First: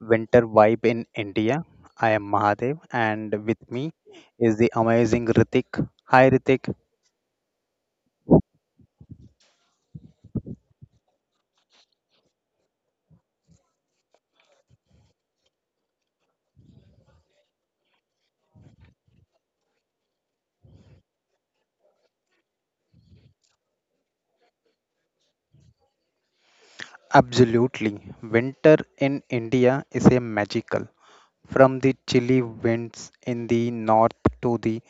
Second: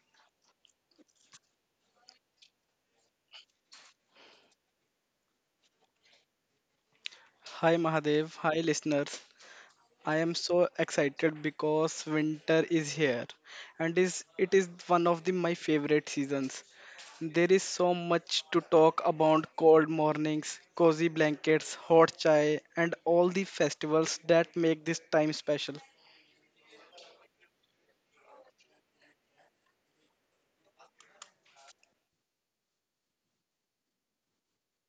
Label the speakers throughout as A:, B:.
A: Winter Vibe in India. I am Mahadev and with me is the amazing Ritik. Hi Ritik.
B: Hi Mahadev, hi listeners. I am so excited because winter is here and is it is one of the my favorite seasons. There is so much to talk about cold mornings, cozy blankets, hot chai and all the festivals that make this time special.
A: Absolutely. Winter in India is a magical. From the chilly winds in the north to the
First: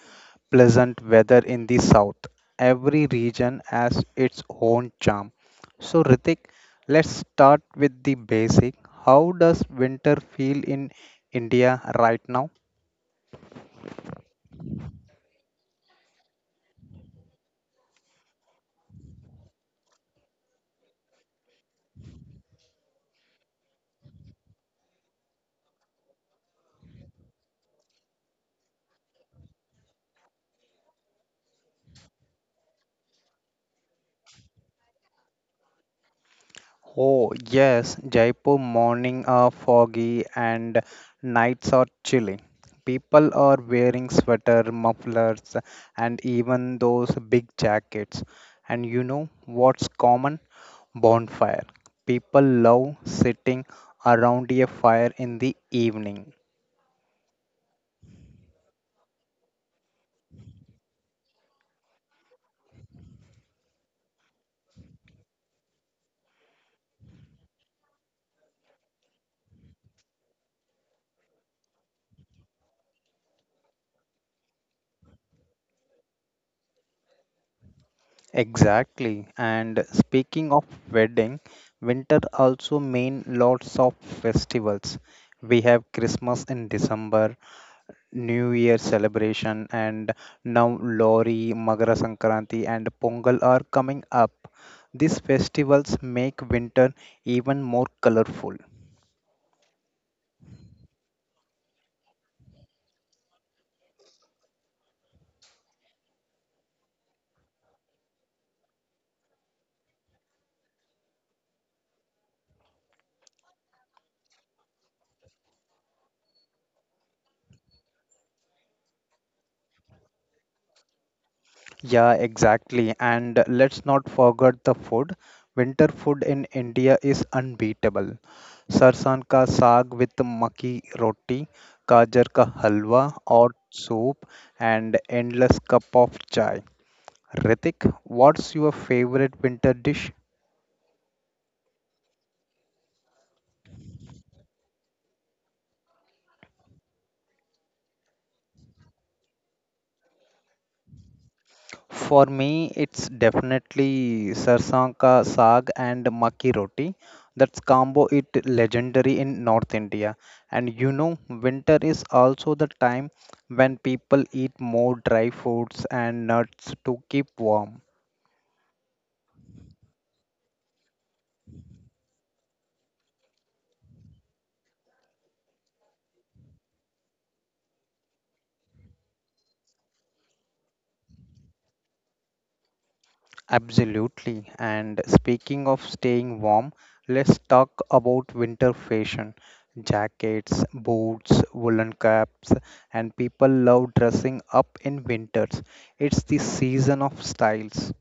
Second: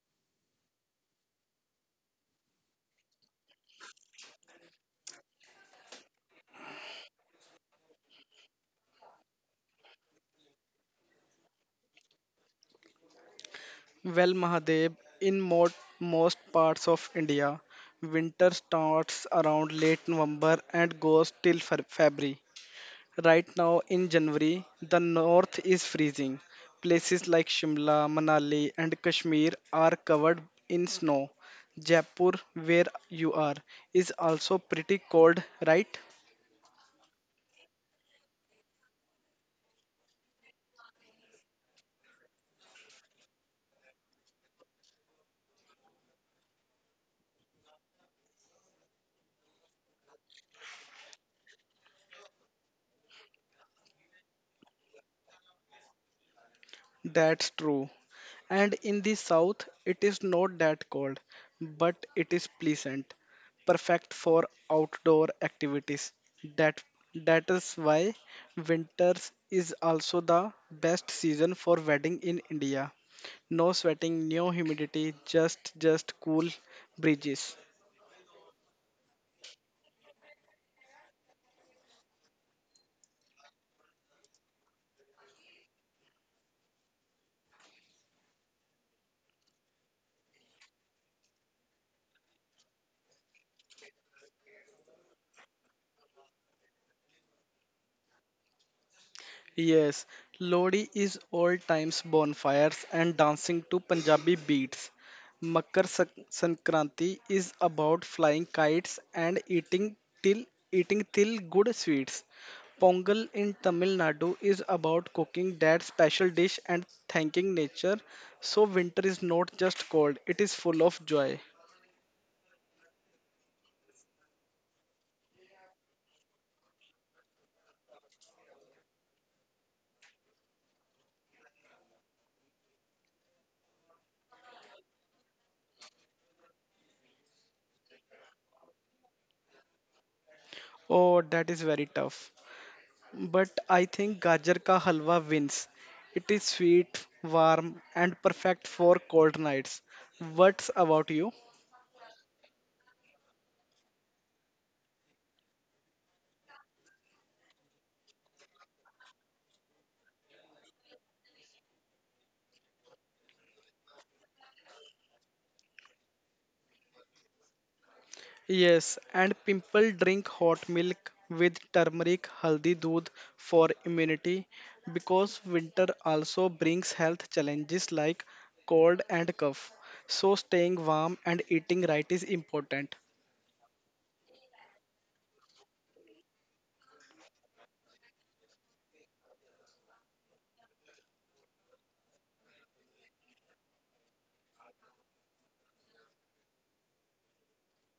A: pleasant weather in the south. Every region has its own charm. So, Ritik, let's start with the basic. How does winter feel in India right now?
B: Well Mahadev, in most parts of India, winter starts around late November and goes till February. Right now in January, the north is freezing. Places like Shimla, Manali, and Kashmir are covered in snow. Jaipur, where you are, is also pretty cold, right?
A: Oh, yes, Jaipur morning are foggy and nights are chilly. People are wearing sweater, mufflers, and even those big jackets. And you know what's common? Bonfire. People love sitting around a fire in the evening.
B: That's true. And in the south, it is not that cold, but it is pleasant, perfect for outdoor activities. That that is why winters is also the best season for wedding in India. No sweating, no humidity, just cool breezes.
A: Exactly. And speaking of wedding, winter also mean lots of festivals. We have Christmas in December New Year celebration, and now Lori, Magara Sankranti, and Pongal are coming up. These festivals make winter even more colorful.
B: Yes, Lodi is all times bonfires and dancing to Punjabi beats. Makar Sankranti is about flying kites and till eating till good sweets. Pongal in Tamil Nadu is about cooking that special dish and thanking nature. So winter is not just cold, it is full of joy.
A: Yeah, exactly. And let's not forget the food. Winter food in India is unbeatable. Sarson ka saag with maki roti, गाजर ka halwa, और soup and endless cup of chai. Ritik, what's your favorite winter dish?
B: Oh, that is very tough. But I think Gajar ka halwa wins. It is sweet, warm, and perfect for cold nights. What's about you?
A: For me, it's definitely Sarson Ka Saag and Makki Roti. That's combo it legendary in North India. And you know, winter is also the time when people eat more dry foods and nuts to keep warm.
B: Yes, and people drink hot milk with turmeric haldi doodh for immunity because winter also brings health challenges like cold and cough. So staying warm and eating right is important.
A: Absolutely. And speaking of staying warm, let's talk about winter fashion. Jackets, boots, woolen caps, and people love dressing up in winters. It's the season of styles.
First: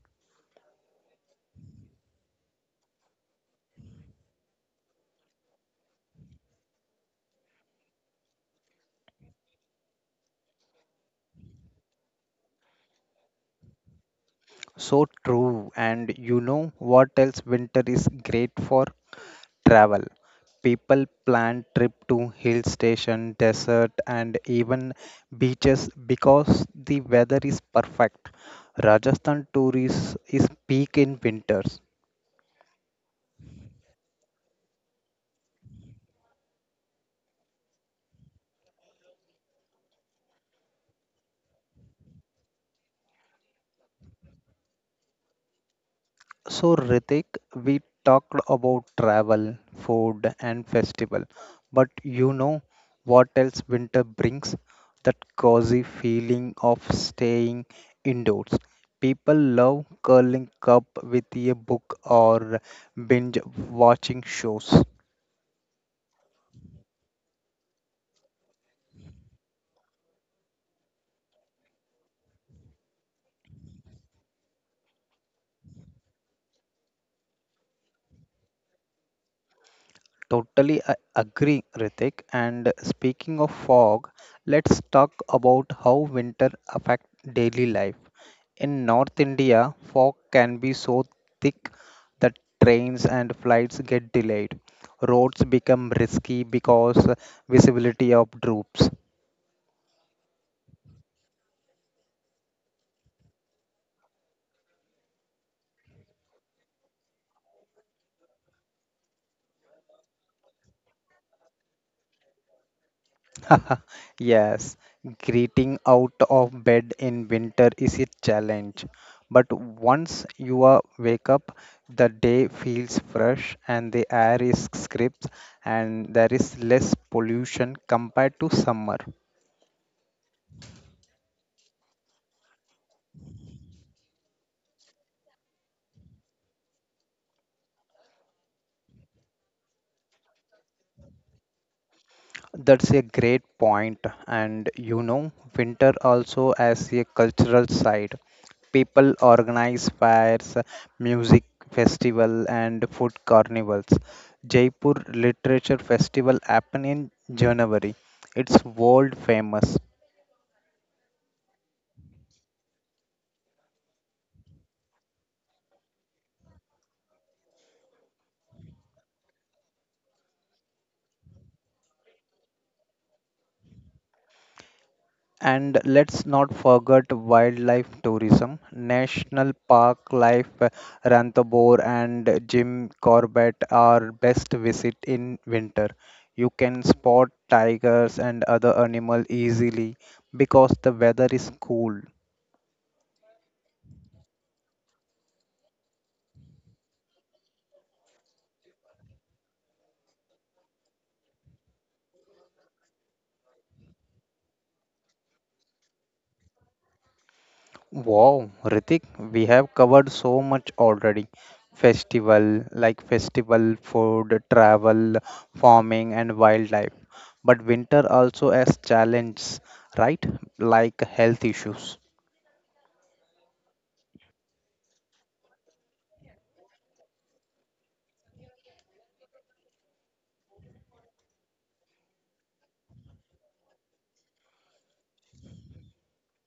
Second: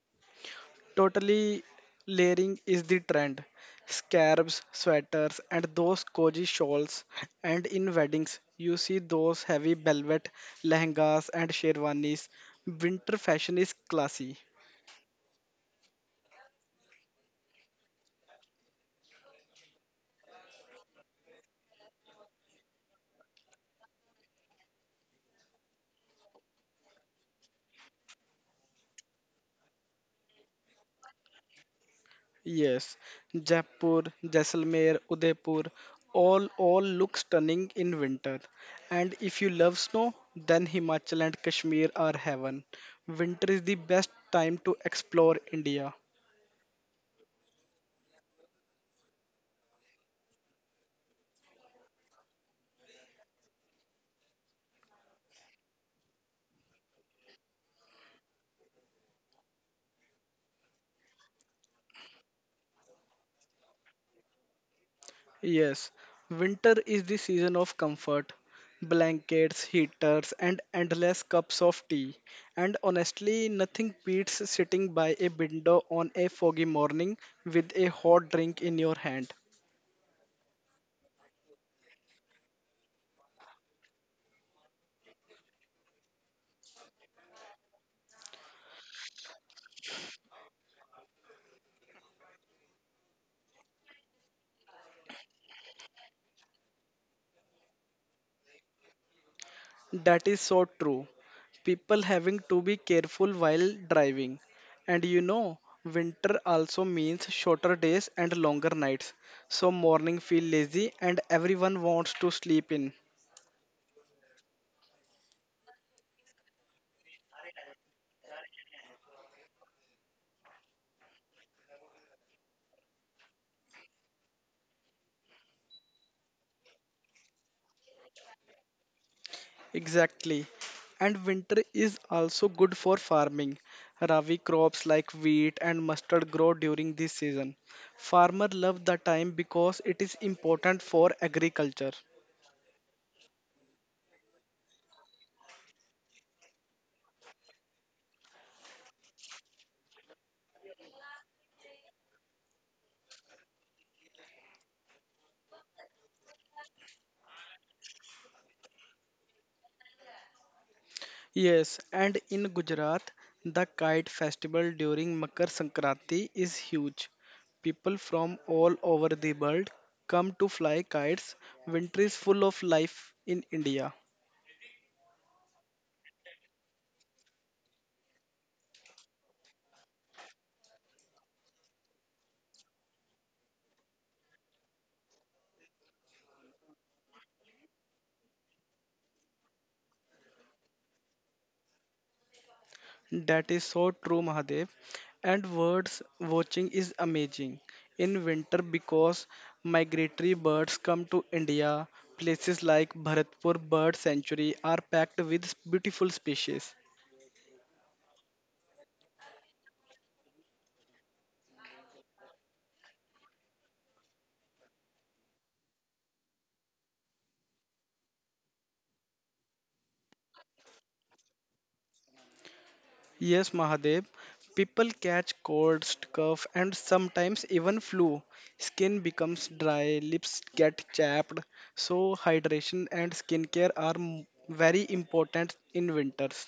B: Totally layering is the trend. Scarves, sweaters, and those cozy shawls. And in weddings, you see those heavy velvet lehengas and sherwanis. Winter fashion is classy.
A: So true. And you know what else winter is great for? Travel. People plan trip to hill station, desert and even beaches because the weather is perfect. Rajasthan tourism is peak in winters.
B: Yes, Jaipur, Jaisalmer, Udaipur, all look stunning in winter. And if you love snow, then Himachal and Kashmir are heaven. Winter is the best time to explore India.
A: So, Ritik, we talked about travel, food, and festival, but you know what else winter brings? That cozy feeling of staying indoors. People love curling up with a book or binge watching shows.
B: Yes, winter is the season of comfort. Blankets, heaters, and endless cups of tea. And honestly, nothing beats sitting by a window on a foggy morning with a hot drink in your hand.
A: Totally agree, Ritik. And speaking of fog, let's talk about how winter affects daily life. In North India, fog can be so thick that trains and flights get delayed. Roads become risky because visibility of droops.
B: That is so true. People having to be careful while driving. And you know, winter also means shorter days and longer nights. So morning feel lazy and everyone wants to sleep in.
A: Yes, getting out of bed in winter is a challenge. But once you are wake up, the day feels fresh and the air is crisp and there is less pollution compared to summer.
B: Exactly. And winter is also good for farming. Rabi crops like wheat and mustard grow during this season. Farmers love the time because it is important for agriculture.
A: That's a great point, and you know, winter also as a cultural side. People organize fires, music festival, and food carnivals. Jaipur Literature Festival happen in January. It's world famous.
B: Yes, and in Gujarat, the kite festival during Makar Sankranti is huge. People from all over the world come to fly kites. Winter is full of life in India.
A: And let's not forget wildlife tourism. National Park Life Ranthambore and Jim Corbett are best visit in winter. You can spot tigers and other animals easily because the weather is cool.
B: That is so true, Mahadev. And birds watching is amazing in winter because migratory birds come to India. Places like Bharatpur Bird Sanctuary are packed with beautiful species.
A: Wow, Ritik, we have covered so much already. Festival, like festival food, travel, farming, and wildlife. But winter also has challenges, right? Like health issues.
B: Yes, Mahadev. People catch colds, cough, and sometimes even flu. Skin becomes dry, lips get chapped. So, hydration and skincare are very important in winters.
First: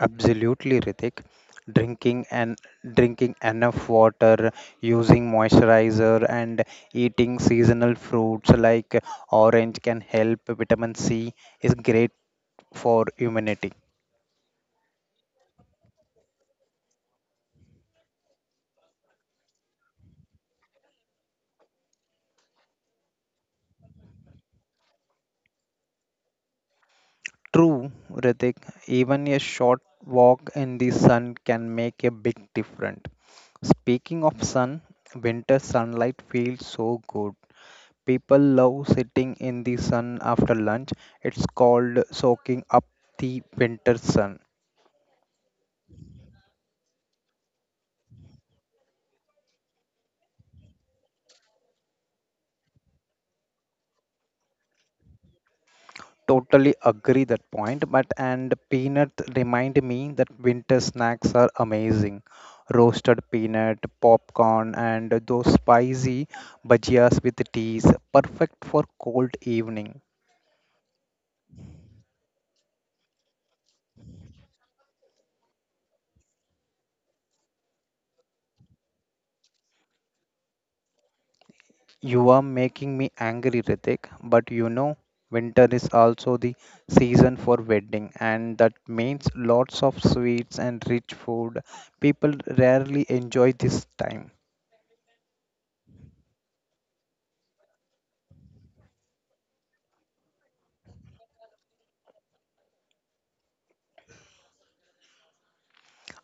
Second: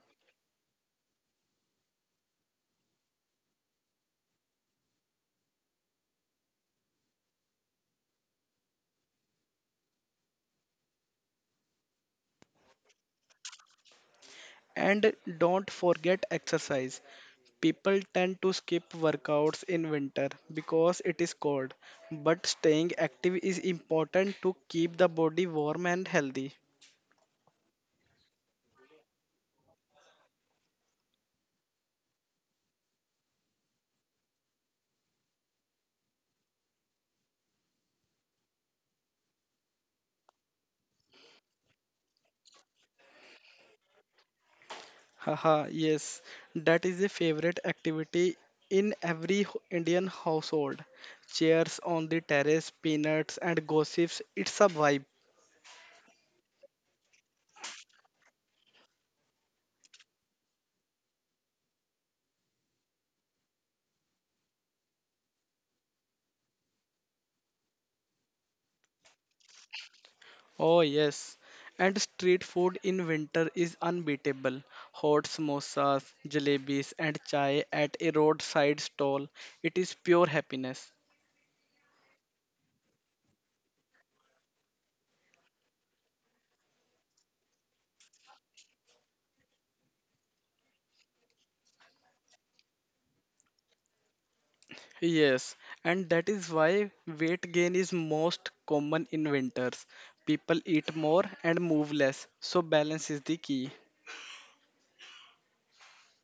A: Absolutely, Ritik. Drinking and drinking enough water, using moisturizer, and eating seasonal fruits like orange can help. Vitamin C is great for immunity.
B: And don't forget exercise. People tend to skip workouts in winter because it is cold, but staying active is important to keep the body warm and healthy.
A: True, Ritik, even a short walk in the sun can make a big difference. Speaking of sun, winter sunlight feels so good. People love sitting in the sun after lunch. It's called soaking up the winter sun.
B: Haha, yes, that is the favorite activity in every Indian household. Chairs on the terrace, peanuts, and gossips. It's a vibe.
A: Totally agree that point, but and peanut remind me that winter snacks are amazing. Roasted peanut, popcorn, and those spicy bhajias with teas, perfect for cold evening.
B: Oh, yes. And street food in winter is unbeatable. Hot samosas, jalebis, and chai at a roadside stall. It is pure happiness.
A: You are making me angry, Ritik, but you know, winter is also the season for wedding, and that means lots of sweets and rich food. People rarely enjoy this time.
B: Yes, and that is why weight gain is most common in winters. People eat more and move less, so balance is the key.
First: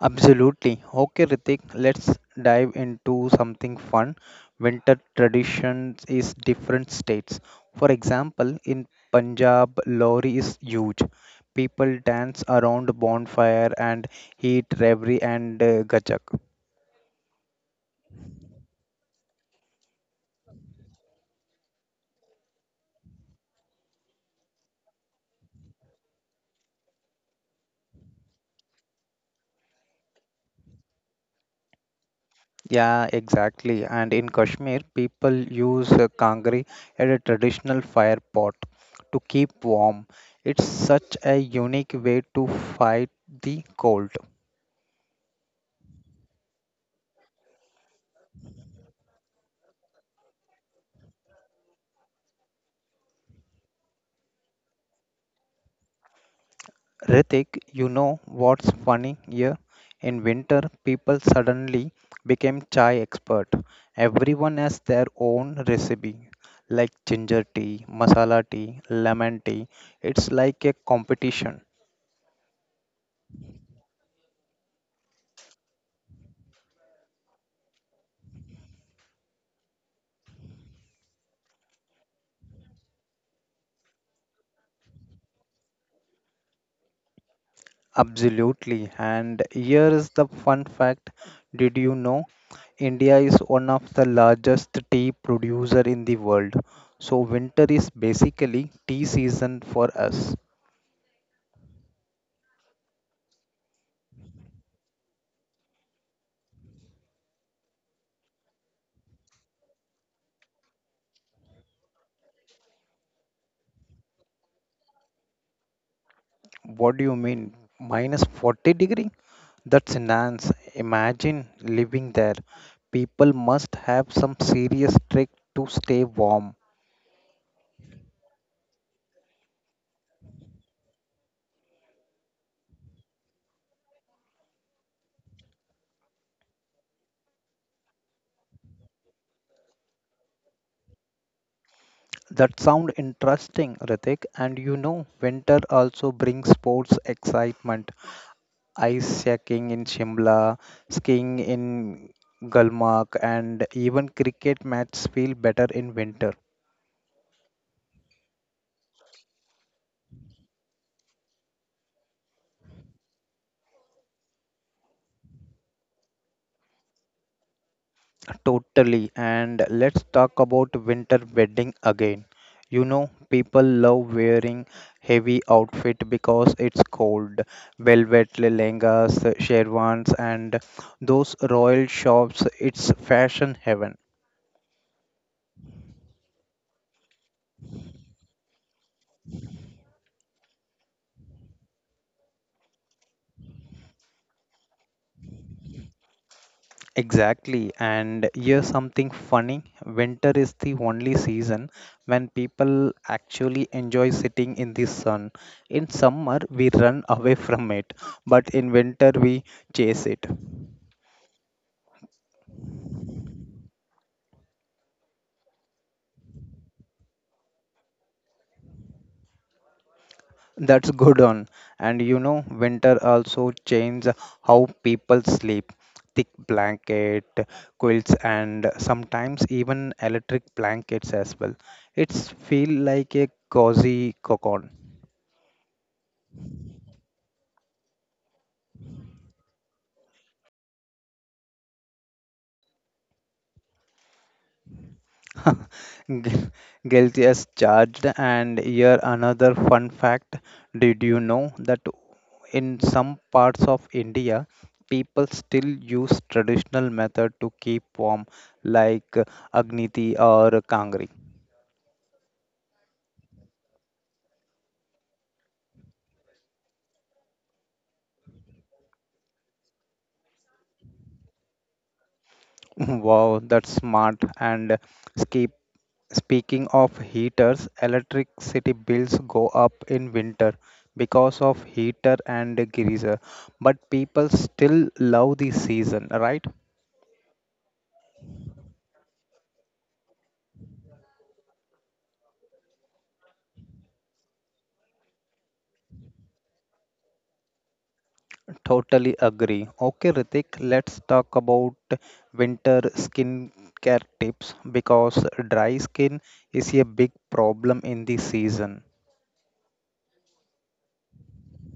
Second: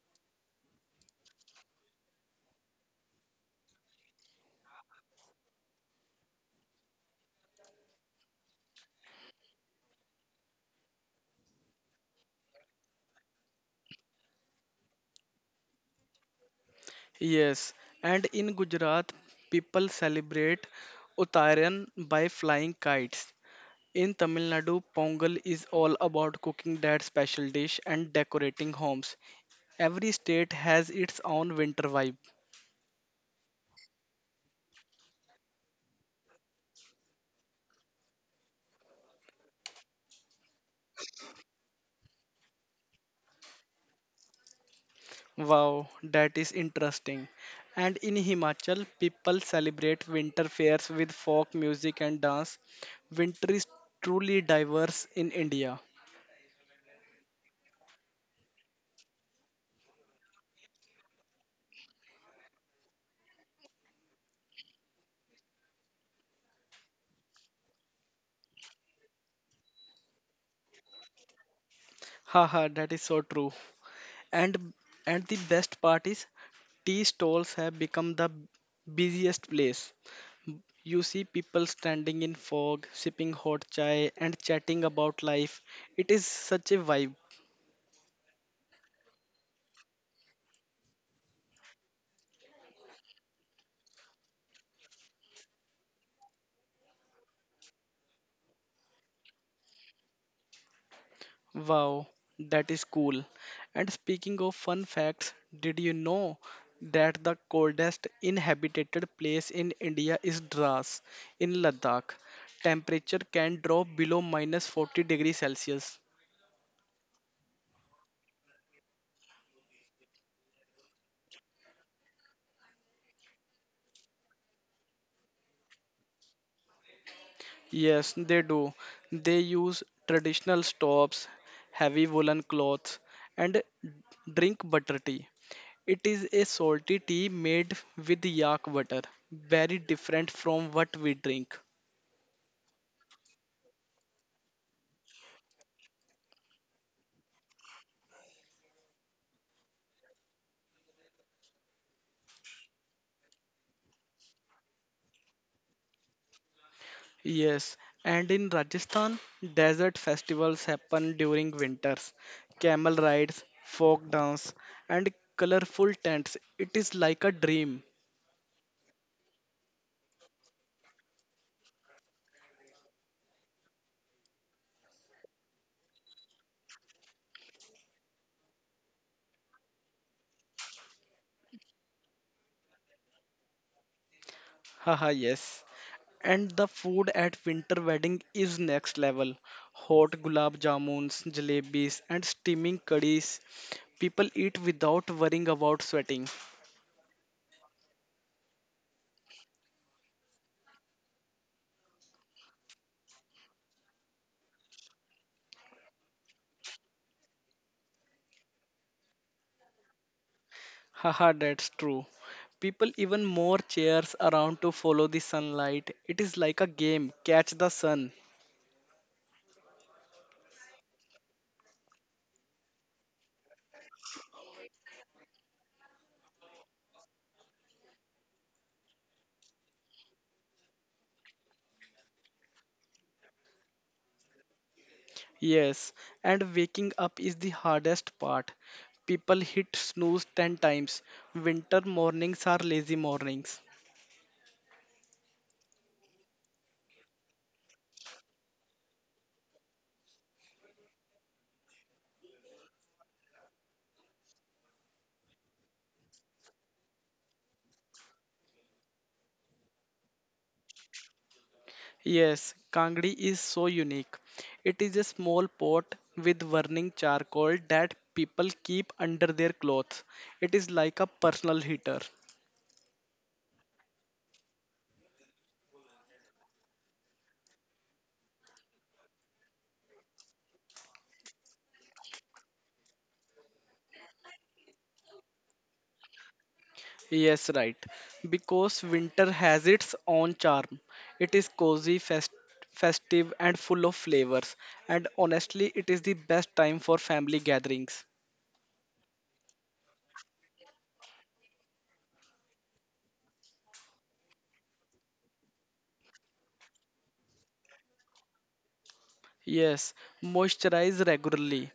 A: Absolutely. Okay, Ritik, let's dive into something fun. Winter traditions is different states. For example, in Punjab, Lohri is huge. People dance around bonfire and eat revri and gajak.
B: Yes, and in Gujarat, people celebrate Uttarayan by flying kites. In Tamil Nadu, Pongal is all about cooking that special dish and decorating homes. Every state has its own winter vibe.
A: Yeah, exactly. And in Kashmir, people use kangri as a traditional fire pot to keep warm. It's such a unique way to fight the cold.
B: Wow, that is interesting. And in Himachal, people celebrate winter fairs with folk music and dance. Winter is truly diverse in India.
A: Ritik, you know what's funny here? In winter, people suddenly became chai expert. Everyone has their own recipe, like ginger tea, masala tea, lemon tea. It's like a competition.
B: Haha, that is so true. And and the best part is tea stalls have become the busiest place. You see people standing in fog, sipping hot chai, and chatting about life. It is such a vibe.
A: Absolutely. And here is the fun fact. Did you know India is one of the largest tea producer in the world? So winter is basically tea season for us.
B: Wow, that is cool. And speaking of fun facts, did you know that the coldest inhabited place in India is Dras in Ladakh? Temperature can drop below minus 40 degrees Celsius.
A: What do you mean? Minus 40 degree? That's nonsense. Imagine living there. People must have some serious trick to stay warm.
B: Yes, they do. They use traditional stoves, heavy woolen cloths, and drink butter tea. It is a salty tea made with yak butter, very different from what we drink.
A: That sound interesting, Ritik. And you know, winter also brings sports excitement. Ice skating in Shimla, skiing in Gulmarg, and even cricket matches feel better in winter.
B: Yes, and in Rajasthan, desert festivals happen during winters. Camel rides, folk dance, and colorful tents. It is like a dream.
A: Totally. And let's talk about winter wedding again. You know, people love wearing heavy outfit because it's cold. Velvet lehengas, sherwans, and those royal shops. It's fashion heaven.
B: Haha, yes. And the food at winter wedding is next level. Hot gulab jamuns, jalebis, and steaming curries. People eat without worrying about sweating.
A: Exactly. And here's something funny. Winter is the only season when people actually enjoy sitting in the sun. In summer, we run away from it, but in winter, we chase it.
B: Haha, that's true. People even more chairs around to follow the sunlight. It is like a game, catch the sun.
A: That's good on. And you know, winter also changes how people sleep. Thick blanket, quilts, and sometimes even electric blankets as well. It's feel like a cozy cocoon.
B: Yes, and waking up is the hardest part. People hit snooze 10 times. Winter mornings are lazy mornings.
A: Gu- Guilty as charged. And here another fun fact. Did you know that in some parts of India, people still use traditional method to keep warm, like Agniti or Kangri?
B: Yes, Kangdi is so unique. It is a small pot with burning charcoal that people keep under their clothes. It is like a personal heater.
A: Wow, that's smart. And skip, speaking of heaters, electricity bills go up in winter because of heater and geyser. But people still love the season, right?
B: Yes, right. Because winter has its own charm. It is cozy, festive, and full of flavors. And honestly, it is the best time for family gatherings.
A: Totally agree. Okay, Ritik, let's talk about winter skincare tips because dry skin is a big problem in the season.
B: Yes, moisturize regularly.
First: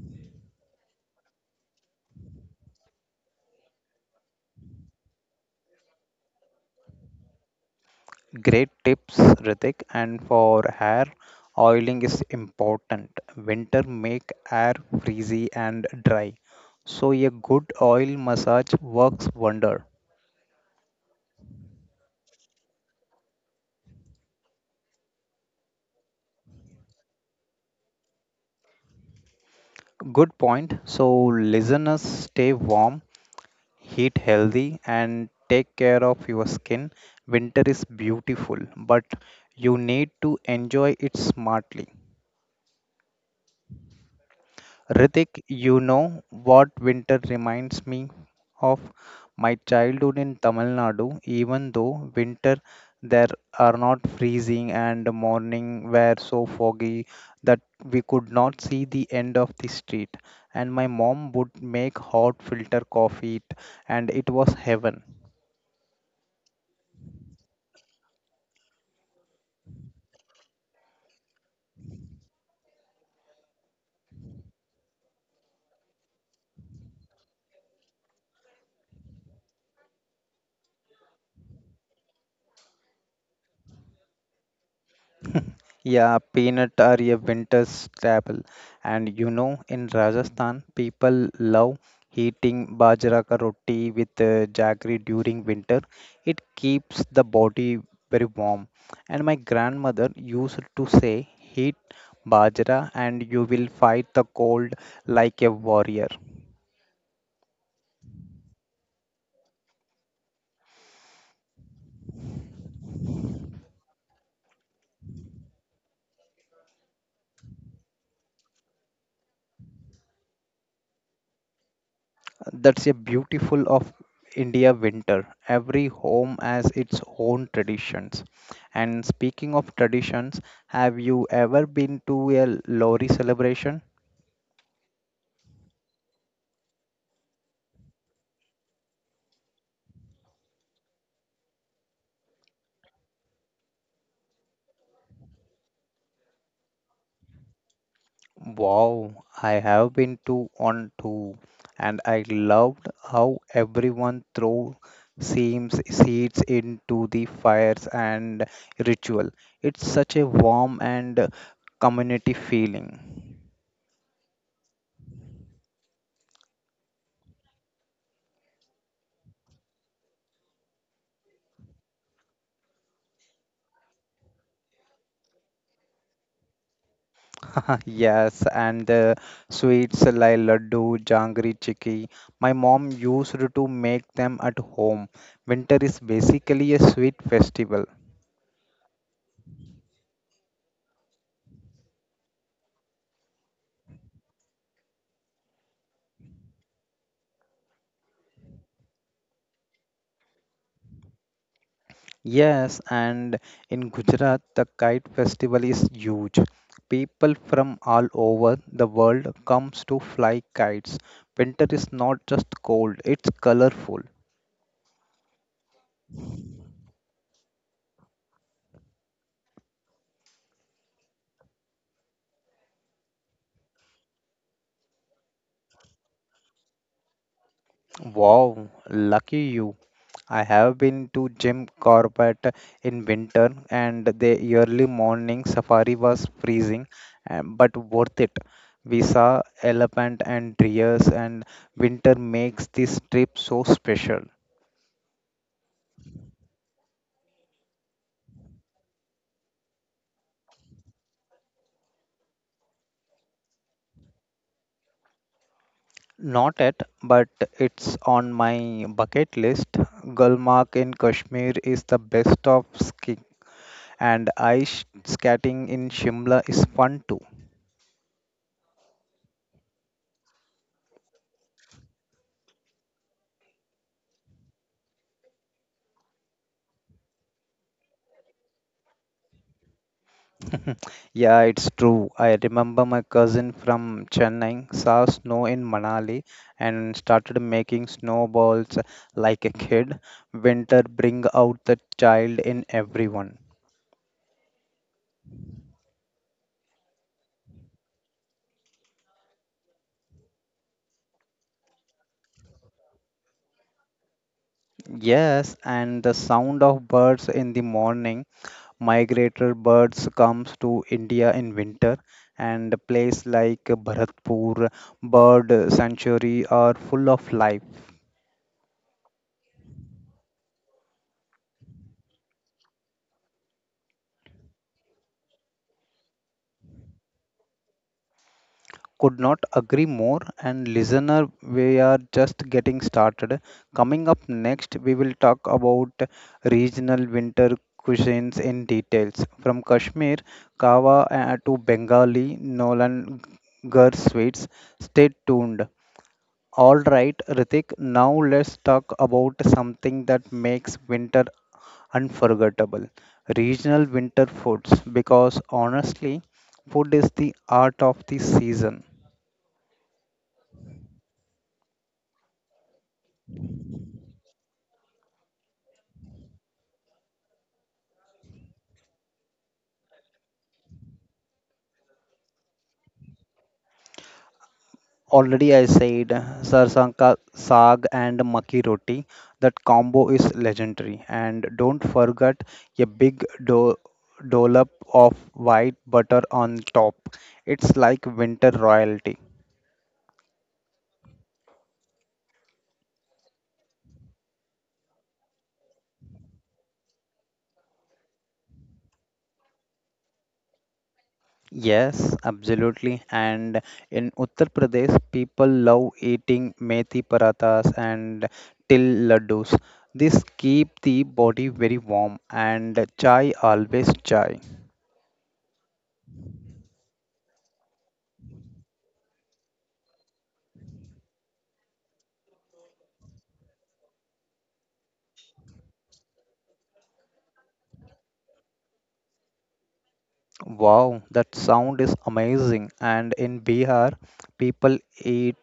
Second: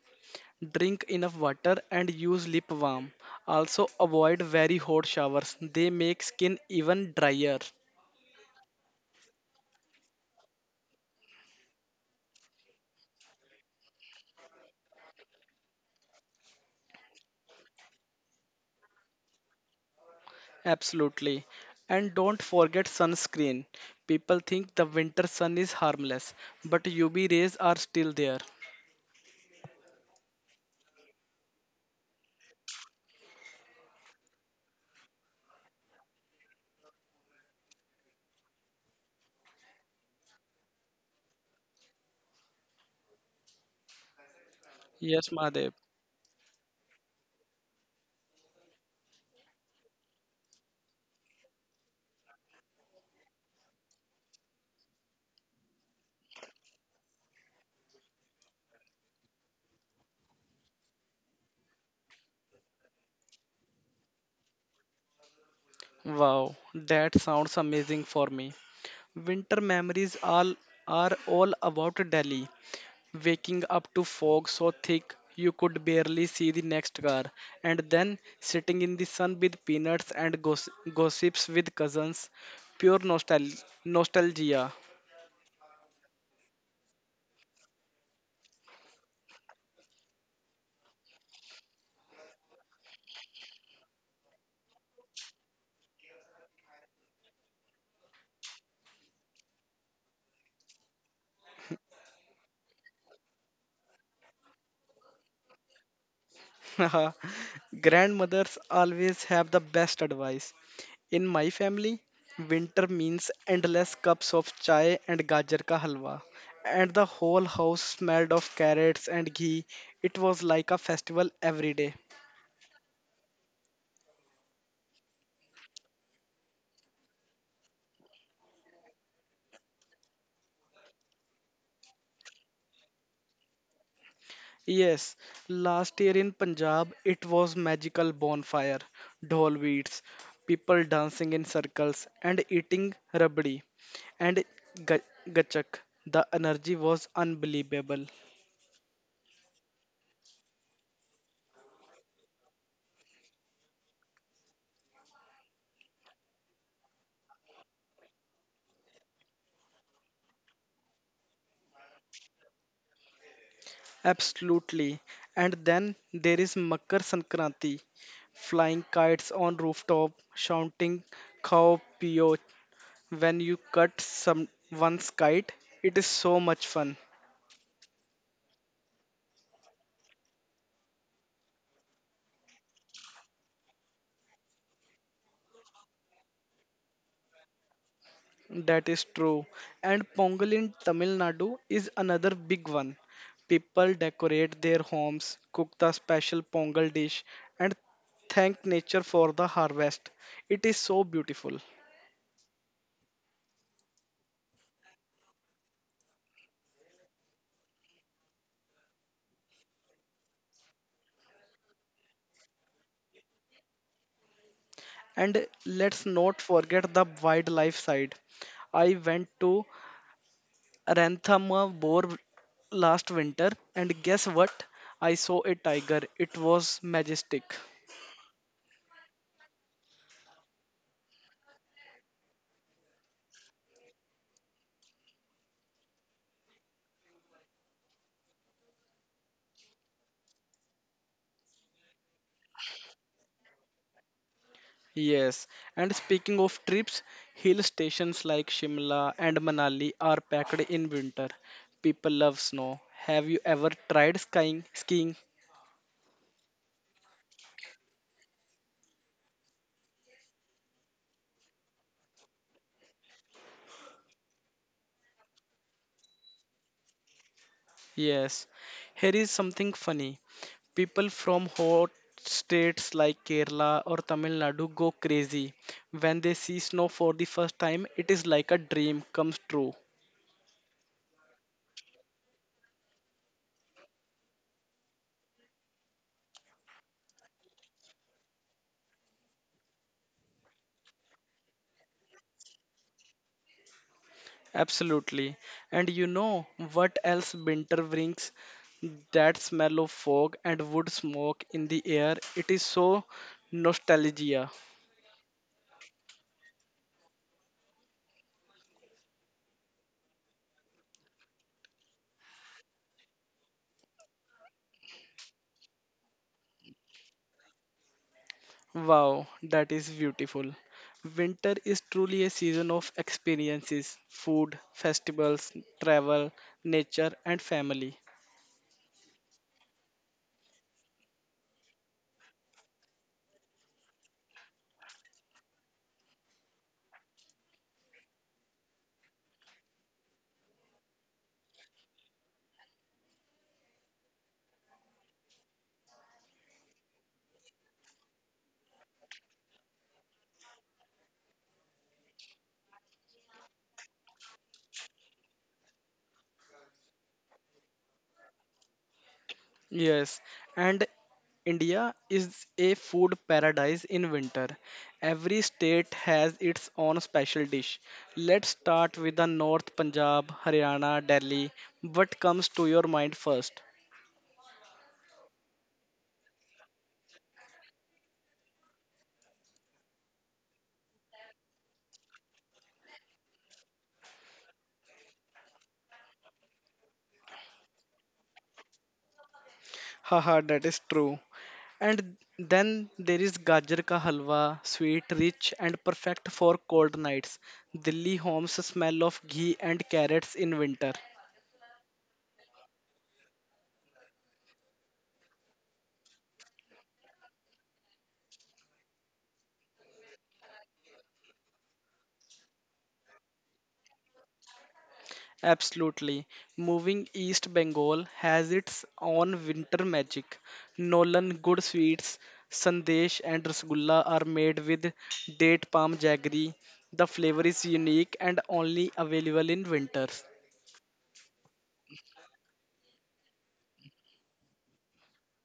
B: Drink enough water and use lip balm. Also, avoid very hot showers, they make skin even drier.
A: Great tips, Ritik. And for hair, oiling is important. Winter make hair frizzy and dry. So a good oil massage works wonder.
B: Absolutely. And don't forget sunscreen. People think the winter sun is harmless, but UV rays are still there.
A: Good point. So listeners, stay warm, heat healthy, and take care of your skin. Winter is beautiful, but you need to enjoy it smartly.
B: Yes,
A: Ritik,
B: Mahadev.
A: you know what winter reminds me of? My childhood in Tamil Nadu, even though winter there are not freezing and the morning were so foggy that we could not see the end of the street. And my mom would make hot filter coffee and it was heaven.
B: Wow, that sounds amazing for me. Winter memories all are all about Delhi. Waking up to fog so thick you could barely see the next car, and then sitting in the sun with peanuts and gossips with cousins. Pure nostalgia.
A: Yeah, peanut are a winter staple. And you know, in Rajasthan, people love eating bajra ka roti with jaggery during winter. It keeps the body very warm. And my grandmother used to say, "Eat bajra and you will fight the cold like a warrior.
B: Grandmothers always have the best advice. In my family, winter means endless cups of chai and gajar ka halwa. And the whole house smelled of carrots and ghee. It was like a festival every day.
A: That's a beautiful of India winter. Every home has its own traditions. And speaking of traditions, have you ever been to a Lori celebration?
B: Yes, last year in Punjab, it was magical bonfire, dhol beats, people dancing in circles and eating rabdi and ga- gachak. The energy was unbelievable.
A: Wow, I have been to one too, and I loved how everyone threw seams seeds into the fires and ritual. It's such a warm and community feeling.
B: Absolutely. And then there is Makar Sankranti, flying kites on rooftop, shouting "Khao Piyo." When you cut some one's kite, it is so much fun.
A: Yes, and the sweets like laddu, jangri, chikki. My mom used to make them at home. Winter is basically a sweet festival.
B: That is true. And Pongal in Tamil Nadu is another big one. People decorate their homes, cook the special Pongal dish, and thank nature for the harvest. It is so beautiful.
A: Yes, and in Gujarat, the kite festival is huge. People from all over the world comes to fly kites. Winter is not just cold, it's colorful.
B: And let's not forget the wildlife side. I went to Ranthama Bore last winter, and guess what? I saw a tiger. It was majestic.
A: Wow, lucky you. I have been to Jim Corbett in winter, and the early morning safari was freezing, but worth it. We saw elephant and deers, and winter makes this trip so special.
B: Yes, and speaking of trips, hill stations like Shimla and Manali are packed in winter. People love snow. Have you ever tried skiing? Skiing?
A: Not yet, but it's on my bucket list. Gulmarg in Kashmir is the best of skiing, and ice skating in Shimla is fun too.
B: Yes. Here is something funny. People from hot states like Kerala or Tamil Nadu go crazy when they see snow for the first time. It is like a dream comes true.
A: Yeah, it's true. I remember my cousin from Chennai saw snow in Manali and started making snowballs like a kid. Winter bring out the child in everyone.
B: Absolutely. And you know what else winter brings? That smell of fog and wood smoke in the air. It is so nostalgia.
A: Yes, and the sound of birds in the morning. Migratory birds comes to India in winter, and a place like Bharatpur Bird Sanctuary are full of life.
B: Wow, that is beautiful. Winter is truly a season of experiences, food, festivals, travel, nature, and family.
A: Could not agree more. And listener, we are just getting started. Coming up next, we will talk about regional winter cuisines in details. From Kashmir, Kawa to Bengali, Nolan Gur sweets. Stay tuned. All right, Ritik, now let's talk about something that makes winter unforgettable regional winter foods because honestly food is the art of the season
B: Yes, and India is a food paradise in winter. Every state has its own special dish. Let's start with the North Punjab, Haryana, Delhi. What comes to your mind first?
A: Already I said sarsanka saag and maki roti. That combo is legendary. And don't forget a big dollop of white butter on top. It's like winter royalty.
B: Haha, that is true. And then there is Gajar ka halwa, sweet, rich, and perfect for cold nights. Delhi homes smell of ghee and carrots in winter.
A: Yes, absolutely. And in Uttar Pradesh, people love eating methi parathas and till laddus. This keep the body very warm and chai always chai.
B: Absolutely. Moving East Bengal has its own winter magic. Nolan good sweets, sandesh and rasgulla are made with date palm jaggery. The flavor is unique and only available in winters.
A: Wow, that sound is amazing. And in Bihar, people eat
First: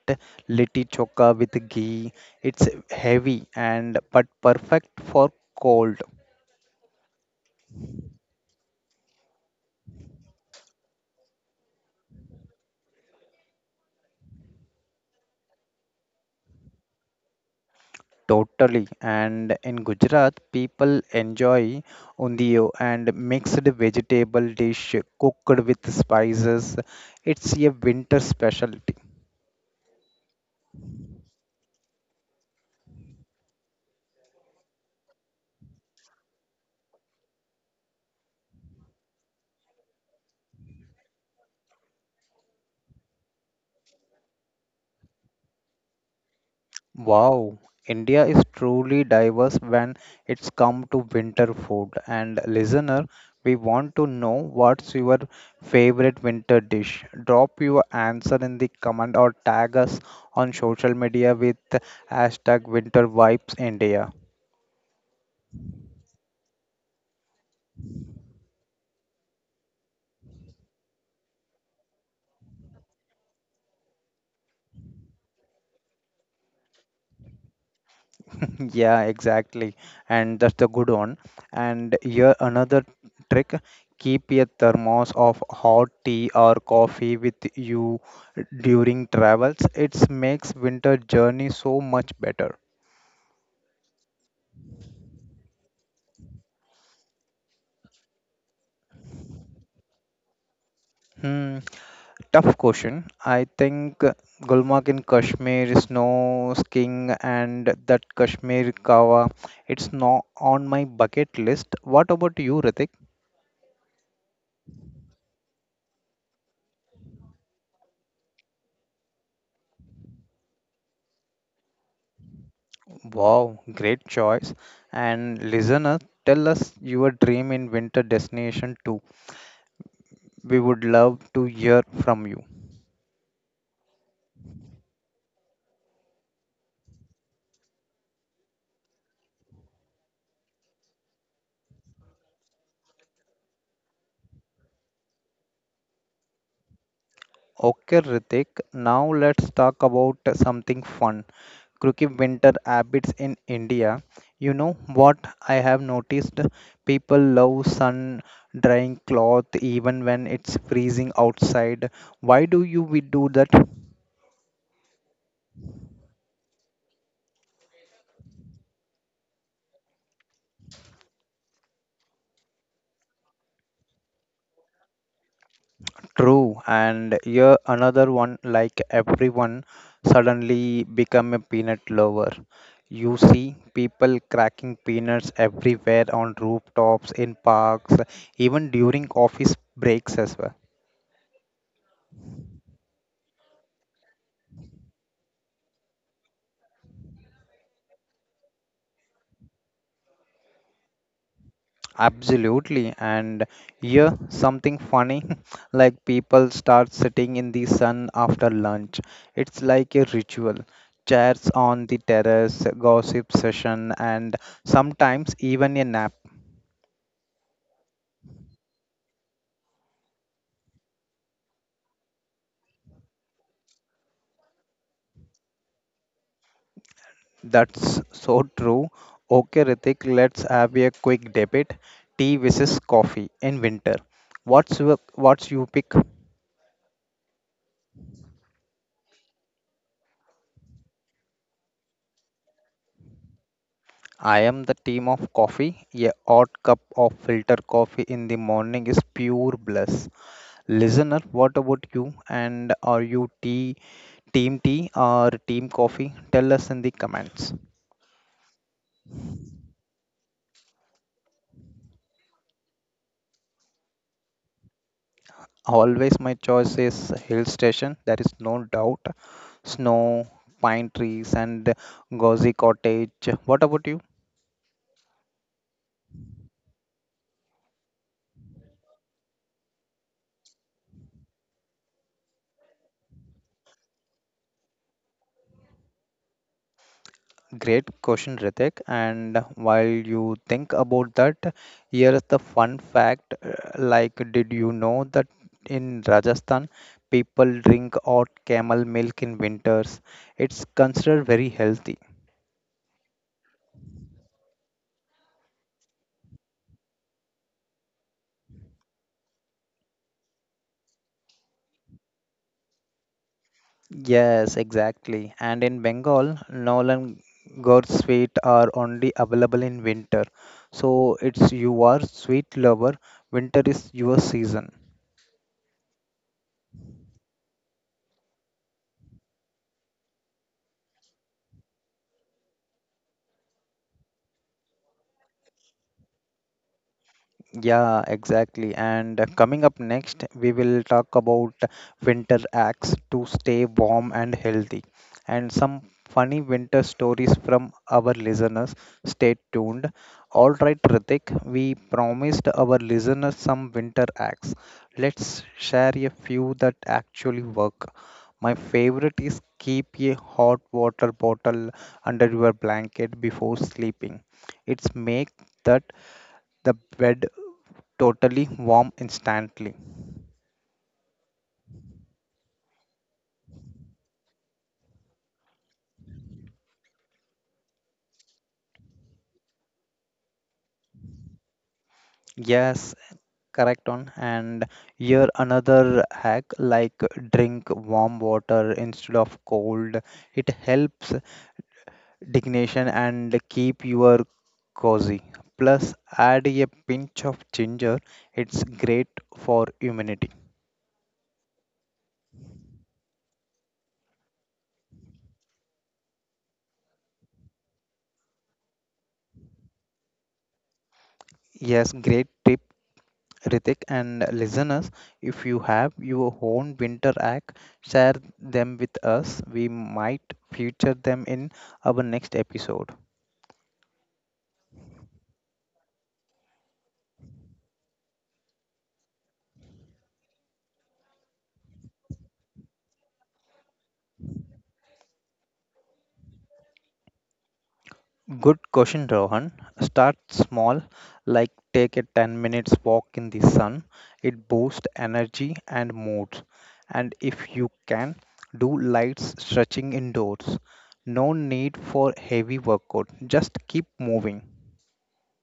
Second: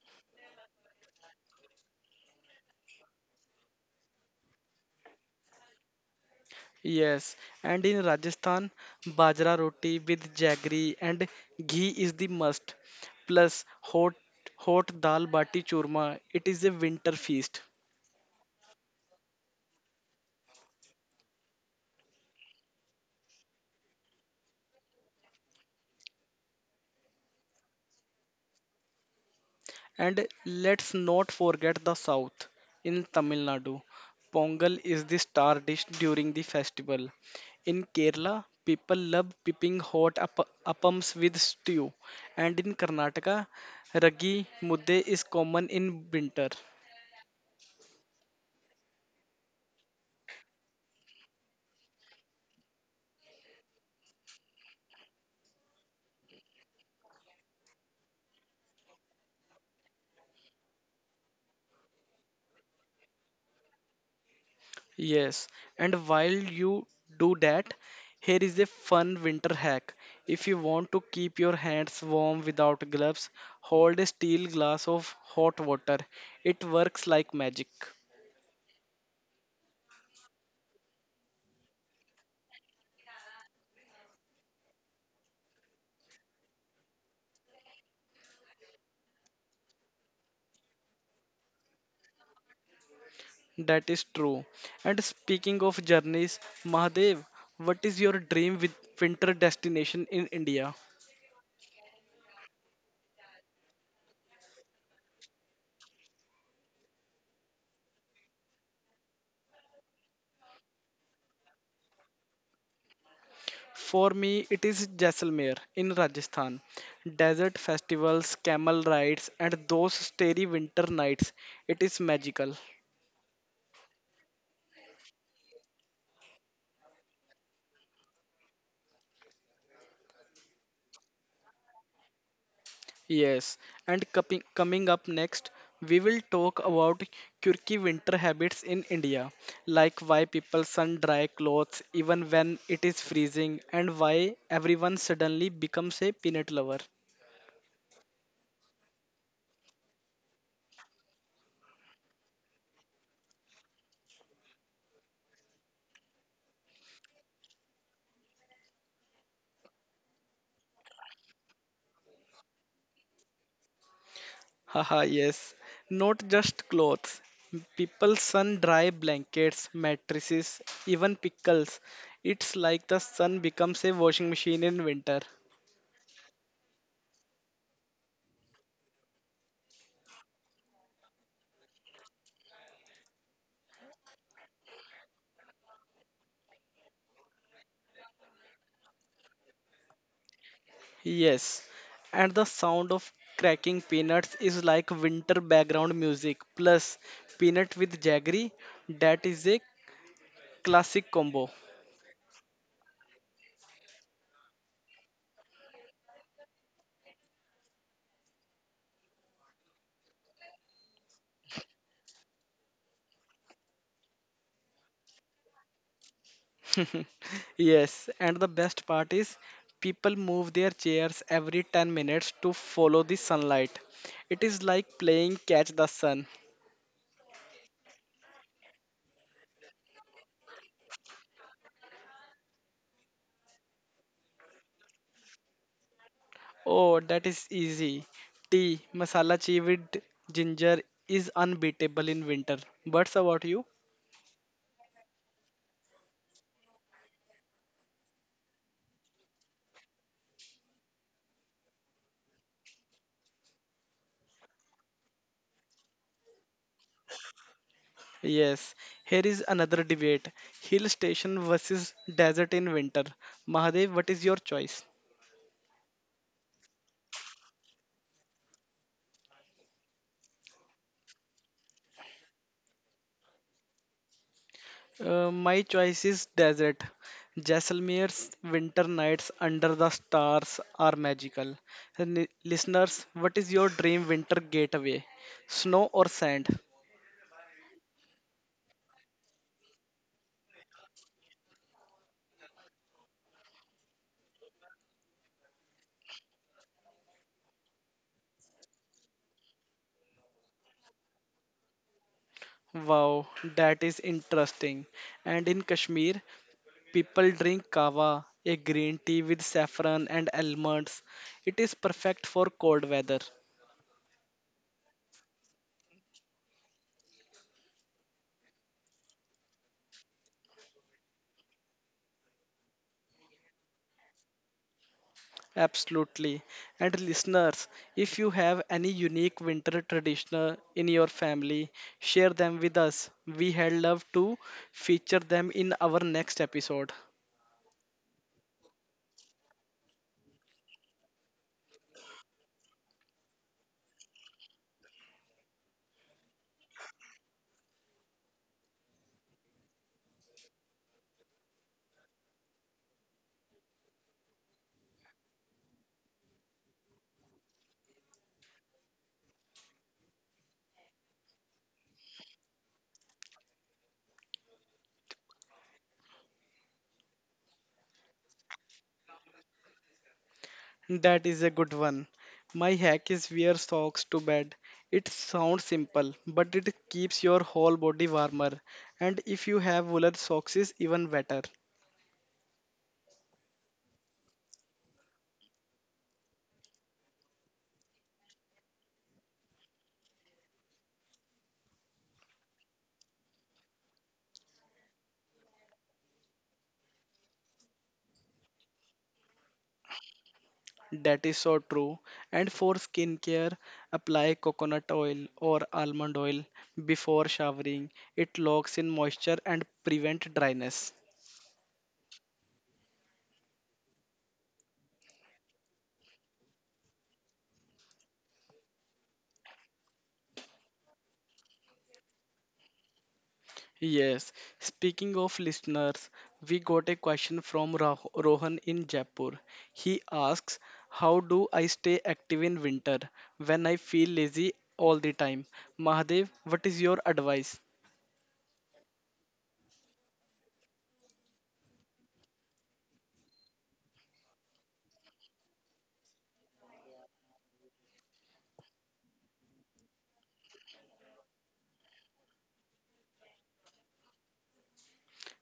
A: litti choka with ghee. It's heavy and but perfect for cold.
B: Yes, and in Rajasthan, bajra roti with jaggery and ghee is the must. Plus hot dal bati churma. It is a winter feast.
A: Totally. And in Gujarat, people enjoy undio and mixed vegetable dish cooked with spices. It's a winter specialty.
B: And let's not forget the south. In Tamil Nadu, Pongal is the star dish during the festival. In Kerala, people love pipping hot appams with stew. And in Karnataka, ragi mudde is common in winter.
A: Wow, India is truly diverse when it's come to winter food. And listener, we want to know what's your favorite winter dish. Drop your answer in the comment or tag us on social media with hashtag winter vibes India.
B: Yes, and while you do that, here is a fun winter hack. If you want to keep your hands warm without gloves, hold a steel glass of hot water. It works like magic.
A: Yeah, exactly. And that's the good one. And here another trick, keep a thermos of hot tea or coffee with you during travels. It makes winter journey so much better.
B: That is true. And speaking of journeys, Mahadev, what is your dream with winter destination in India?
A: Hmm, tough question. I think Gulmarg in Kashmir, snow skiing, and that Kashmir kawa, it's not on my bucket list. What about you, Ritik?
B: For me, it is Jaisalmer in Rajasthan. Desert festivals, camel rides, and those starry winter nights. It is magical.
A: Wow, great choice. And listener, tell us your dream in winter destination too. We would love to hear from you.
B: Yes, and coming up next, we will talk about quirky winter habits in India, like why people sun dry clothes even when it is freezing, and why everyone suddenly becomes a peanut lover.
A: Okay, Ritik, now let's talk about something fun. Crooked winter habits in India. You know what I have noticed? People love sun drying cloth even when it's freezing outside. Why do you we do that?
B: Haha, yes, not just clothes. People sun dry blankets, mattresses, even pickles. It's like the sun becomes a washing machine in winter.
A: True, and here another one like everyone suddenly become a peanut lover. You see people cracking peanuts everywhere on rooftops, in parks, even during office breaks as well.
B: Yes, and the sound of cracking peanuts is like winter background music plus peanut with jaggery. That is a classic combo.
A: Absolutely, and here something funny like people start sitting in the sun after lunch. It's like a ritual. Chairs on the terrace, gossip session, and sometimes even a nap.
B: Yes, and the best part is people move their chairs every 10 minutes to follow the sunlight. It is like playing catch the sun.
A: That's so true. Okay, Ritik, let's have a quick debate. Tea versus coffee in winter. What's you pick?
B: Oh, that is easy. Tea, masala chai with ginger is unbeatable in winter. What's about you?
A: I am the team of coffee. A hot cup of filter coffee in the morning is pure bliss. Listener, what about you? And are you team tea or team coffee? Tell us in the comments.
B: Yes, here is another debate hill station versus desert in winter. Mahadev, what is your choice?
A: Always my choice is hill station. There is no doubt. Snow, pine trees, and cozy cottage. What about you?
B: My choice is desert. Jaisalmer's winter nights under the stars are magical. And listeners, what is your dream winter getaway? Snow or sand?
A: Great question, Ritik. And while you think about that, here is the fun fact. Like, did you know that in Rajasthan, people drink hot camel milk in winters? It's considered very healthy.
B: Wow, that is interesting. And in Kashmir, people drink kava, a green tea with saffron and almonds. It is perfect for cold weather.
A: Yes, exactly. And in Bengal, Nolan gourd sweet are only available in winter. So it's you are sweet lover, winter is your season.
B: Absolutely. And listeners, if you have any unique winter tradition in your family, share them with us. We had love to feature them in our next episode.
A: Yeah, exactly. And coming up next, we will talk about winter acts to stay warm and healthy, and some funny winter stories from our listeners. Stay tuned. All right, Ritik, we promised our listeners some winter acts. Let's share a few that actually work. My favorite is keep a hot water bottle under your blanket before sleeping. It's make that the bed totally warm instantly.
B: That is a good one. My hack is wear socks to bed. It sounds simple, but it keeps your whole body warmer. And if you have woolen socks, is even better.
A: Yes, correct on. And here another hack like drink warm water instead of cold. It helps digestion and keep your cozy. Plus, add a pinch of ginger. It's great for immunity.
B: That is so true. And for skincare, apply coconut oil or almond oil before showering. It locks in moisture and prevent dryness.
A: Yes, great tip. Ritik and listeners, if you have your own winter hack, share them with us. We might feature them in our next episode.
B: Yes, speaking of listeners, we got a question from Rohan in Jaipur. He asks, how do I stay active in winter when I feel lazy all the time? Mahadev, what is your advice?
A: Good question, Rohan. Start small, like take a 10 minutes walk in the sun. It boosts energy and mood. And if you can, do light stretching indoors. No need for heavy workout, just keep moving.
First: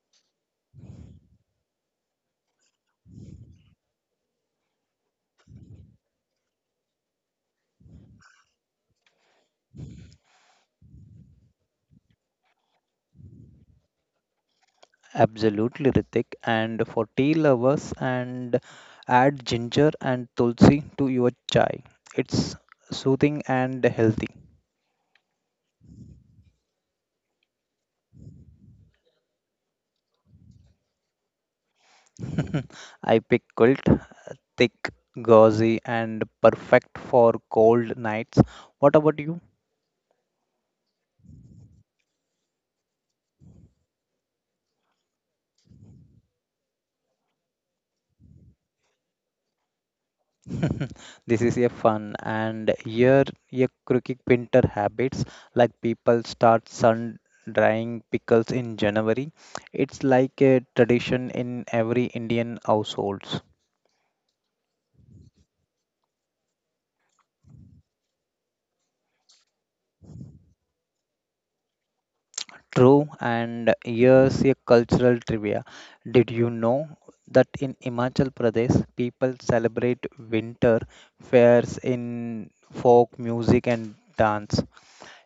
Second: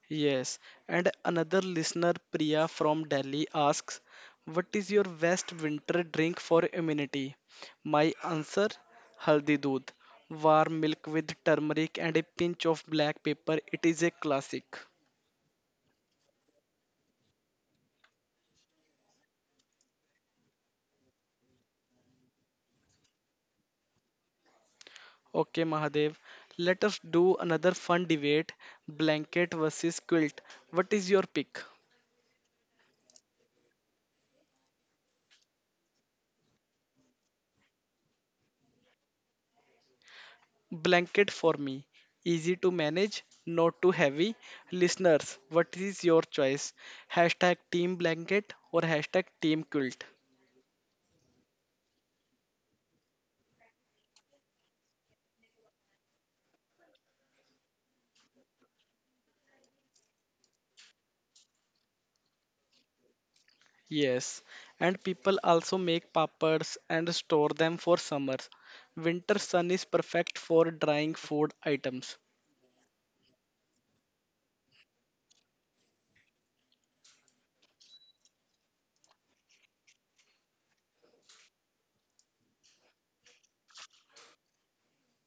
B: Yes, and another listener, Priya from Delhi, asks, what is your best winter drink for immunity? My answer, haldi doodh, warm milk with turmeric and a pinch of black pepper. It is a classic.
A: Absolutely, Ritik. And for tea lovers, and add ginger and tulsi to your chai. It's soothing and healthy.
B: Okay, Mahadev, let us do another fun debate, blanket versus quilt. What is your pick?
A: I pick quilt, thick, gauzy, and perfect for cold nights. What about you?
B: Blanket for me. Easy to manage, not too heavy. Listeners, what is your choice? Hashtag team blanket or hashtag team quilt.
A: This is a fun and here a crooked winter habits like people start sun drying pickles in January. It's like a tradition in every Indian households.
B: Yes, and people also make pappers and store them for summers. Winter sun is perfect for drying food items.
A: True, and here's a cultural trivia. Did you know that in Himachal Pradesh, people celebrate winter fairs in folk music and dance?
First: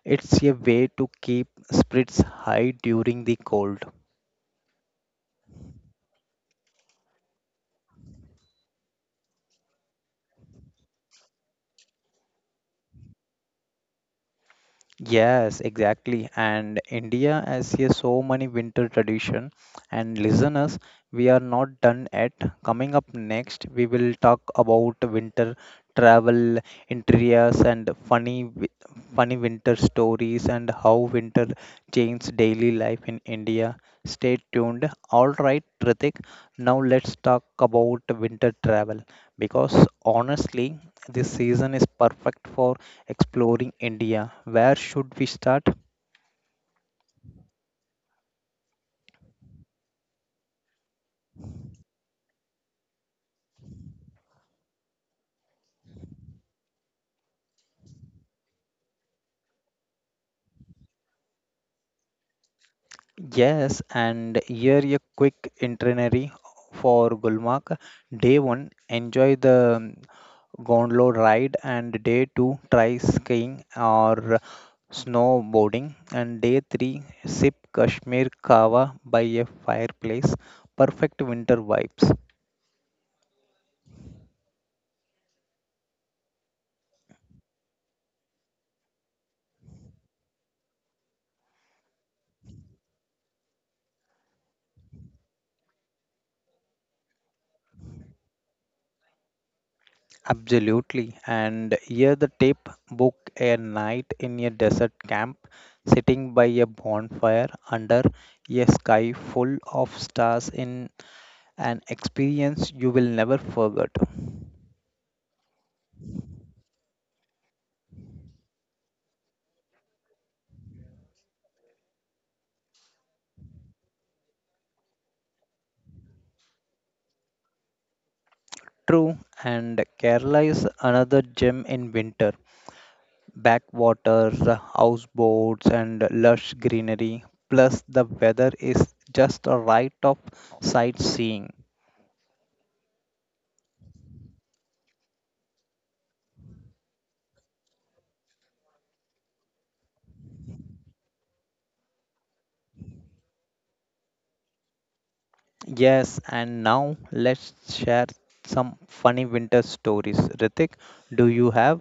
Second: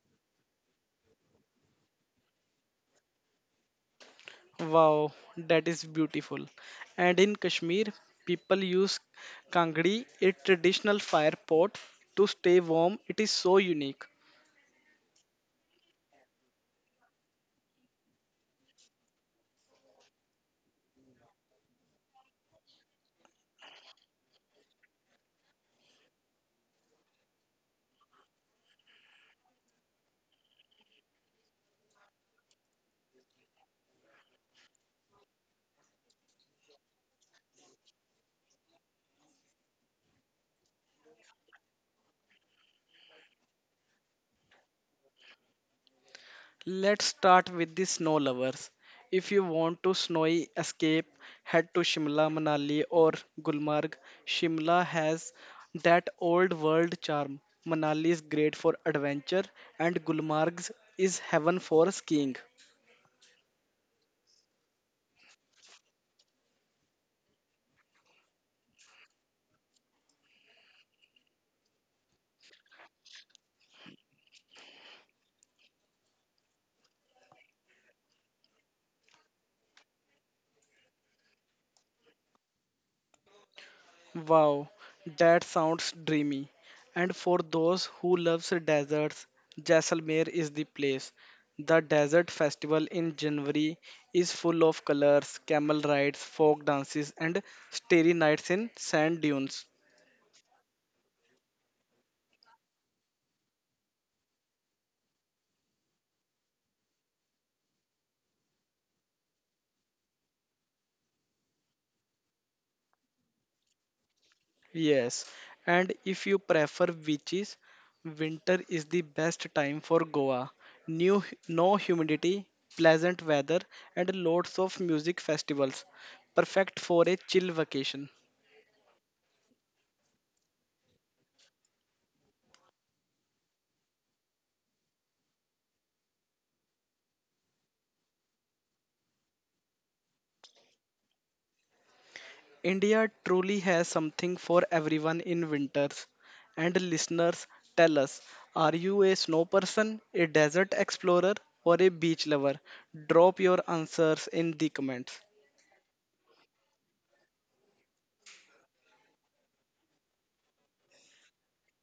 A: It's a way to keep spirits high during the cold.
B: Wow, that is beautiful. And in Kashmir, people use kangdi, a traditional fire pot, to stay warm. It is so unique.
A: Yes, exactly. And India has here so many winter tradition. And listeners, we are not done yet. Coming up next, we will talk about winter travel, interiors, and funny winter stories, and how winter changes daily life in India. Stay tuned. All right, Ritik. Now let's talk about winter travel because honestly, this season is perfect for exploring India. Where should we start?
B: Let's start with the snow lovers. If you want to snowy escape, head to Shimla, Manali, or Gulmarg. Shimla has that old world charm. Manali is great for adventure, and Gulmarg is heaven for skiing.
A: Yes, and here a quick itinerary for Gulmarg. Day 1, enjoy the gondola ride, and day 2, try skiing or snowboarding, and day 3, sip Kashmir Kawa by a fireplace. Perfect winter vibes.
B: Wow, that sounds dreamy. And for those who loves deserts, Jaisalmer is the place. The desert festival in January is full of colors, camel rides, folk dances, and starry nights in sand dunes.
A: Absolutely. And here the tip book a night in a desert camp, sitting by a bonfire under a sky full of stars in an experience you will never forget.
B: Yes, and if you prefer beaches, winter is the best time for Goa. New, no humidity, pleasant weather, and lots of music festivals. Perfect for a chill vacation.
A: True, and Kerala is another gem in winter. Backwaters, houseboats, and lush greenery. Plus, the weather is just a right of sightseeing.
B: India truly has something for everyone in winters. And listeners, tell us are you a snow person, a desert explorer, or a beach lover? Drop your answers in the comments.
A: Yes, and now let's share some funny winter stories. Ritik, do you have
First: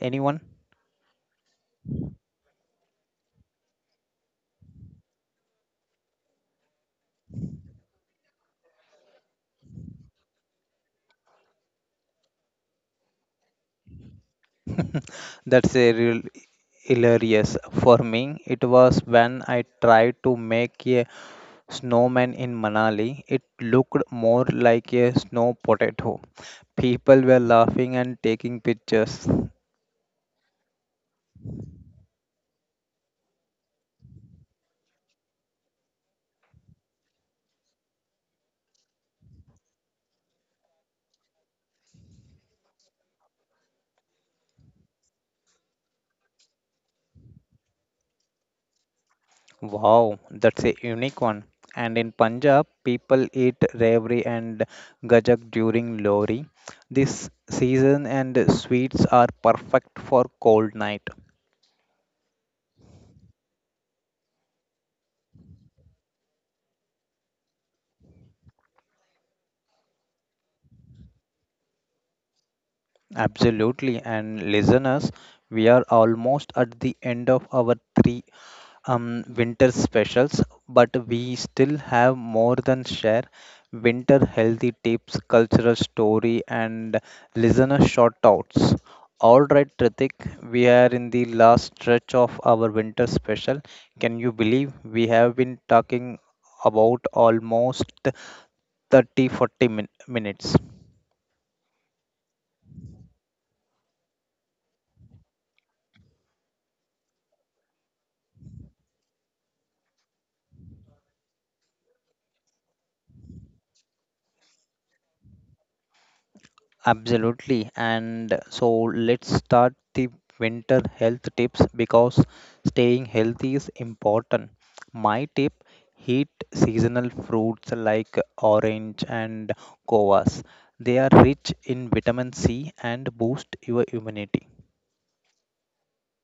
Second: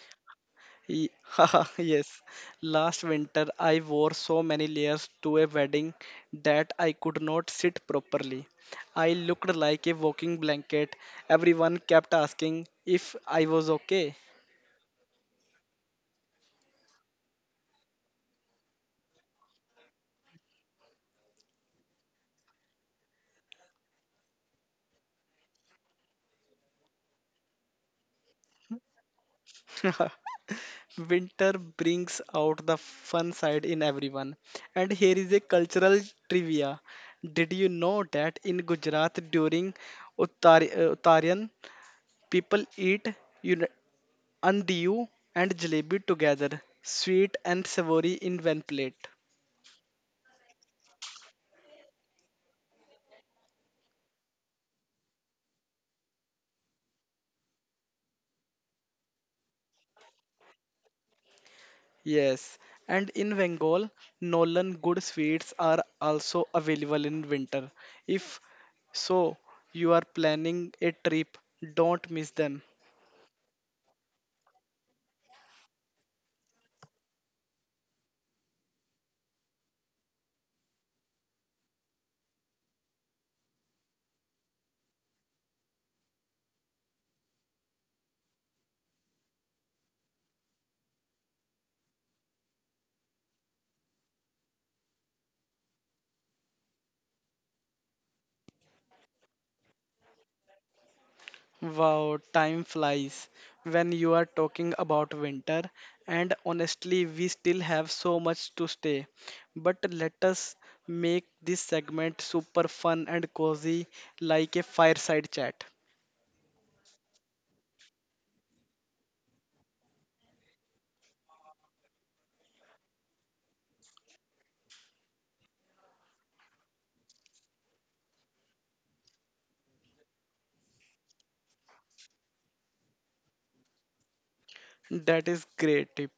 A: anyone?
B: Haha, yes, last winter I wore so many layers to a wedding that I could not sit properly. I looked like a walking blanket. Everyone kept asking if I was okay.
A: That's a real hilarious. For me, it was when I tried to make a snowman in Manali. It looked more like a snow potato. People were laughing and taking pictures.
B: Winter brings out the fun side in everyone. And here is a cultural trivia. Did you know that in Gujarat during Uttarayan, people eat uni- andiyu and jalebi together, sweet and savory in one plate?
A: Wow, that's a unique one. And in Punjab, people eat revri and gajak during Lori. This season and sweets are perfect for cold night.
B: Yes, and in Bengal, Nolan good sweets are also available in winter. If so, you are planning a trip, don't miss them.
A: Absolutely. And listeners, we are almost at the end of our three winter specials, but we still have more than share winter healthy tips, cultural story, and listener shout outs. All right, Tritik, we are in the last stretch of our winter special. Can you believe we have been talking about almost 30, minutes?
B: Wow, time flies when you are talking about winter, and honestly, we still have so much to stay. But let us make this segment super fun and cozy, like a fireside chat.
A: Absolutely. And so let's start the winter health tips because staying healthy is important. My tip heat seasonal fruits like orange and guavas. They are rich in vitamin C and boost your immunity.
B: That is great tip.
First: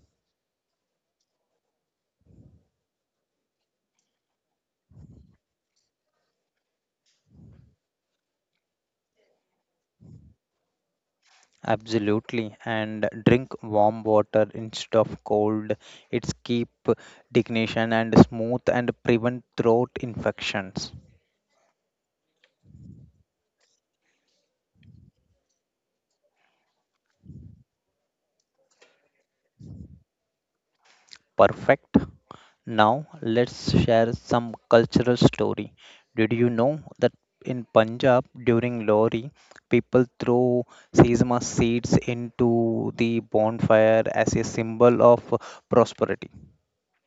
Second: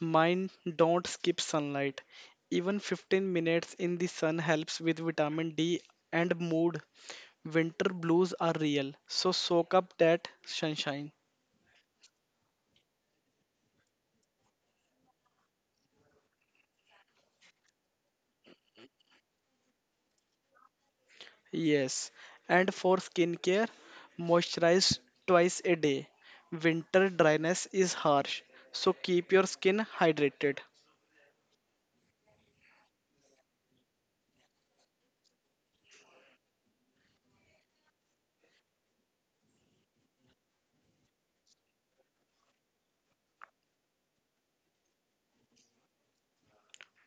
B: Mine don't skip sunlight. Even 15 minutes in the sun helps with vitamin D and mood. Winter blues are real, so soak up that sunshine.
A: Absolutely. And drink warm water instead of cold. It's keep digestion and smooth and prevent throat infections.
B: Yes, and for skincare, moisturize twice a day. Winter dryness is harsh, so keep your skin hydrated.
A: Perfect. Now let's share some cultural story. Did you know that in Punjab during Lohri, people throw sesame seeds into the bonfire as a symbol of prosperity?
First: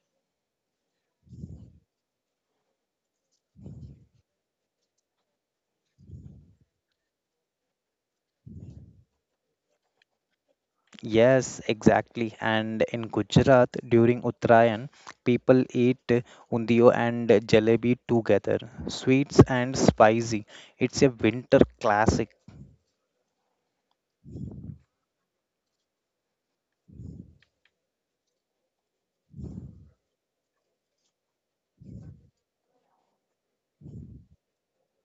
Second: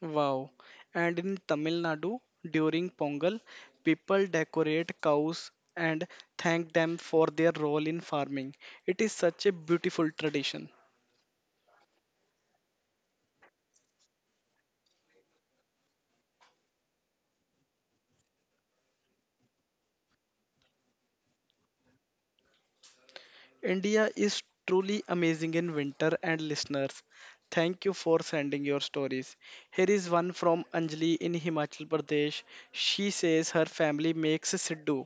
B: Wow. And in Tamil Nadu, during Pongal, people decorate cows and thank them for their role in farming. It is such a beautiful tradition.
A: Yes, exactly. And in Gujarat during Uttarayan, people eat undio and jalebi together, sweets and spicy. It's a winter classic.
B: India is truly amazing in winter, and listeners, thank you for sending your stories. Here is one from Anjali in Himachal Pradesh. She says her family makes siddu,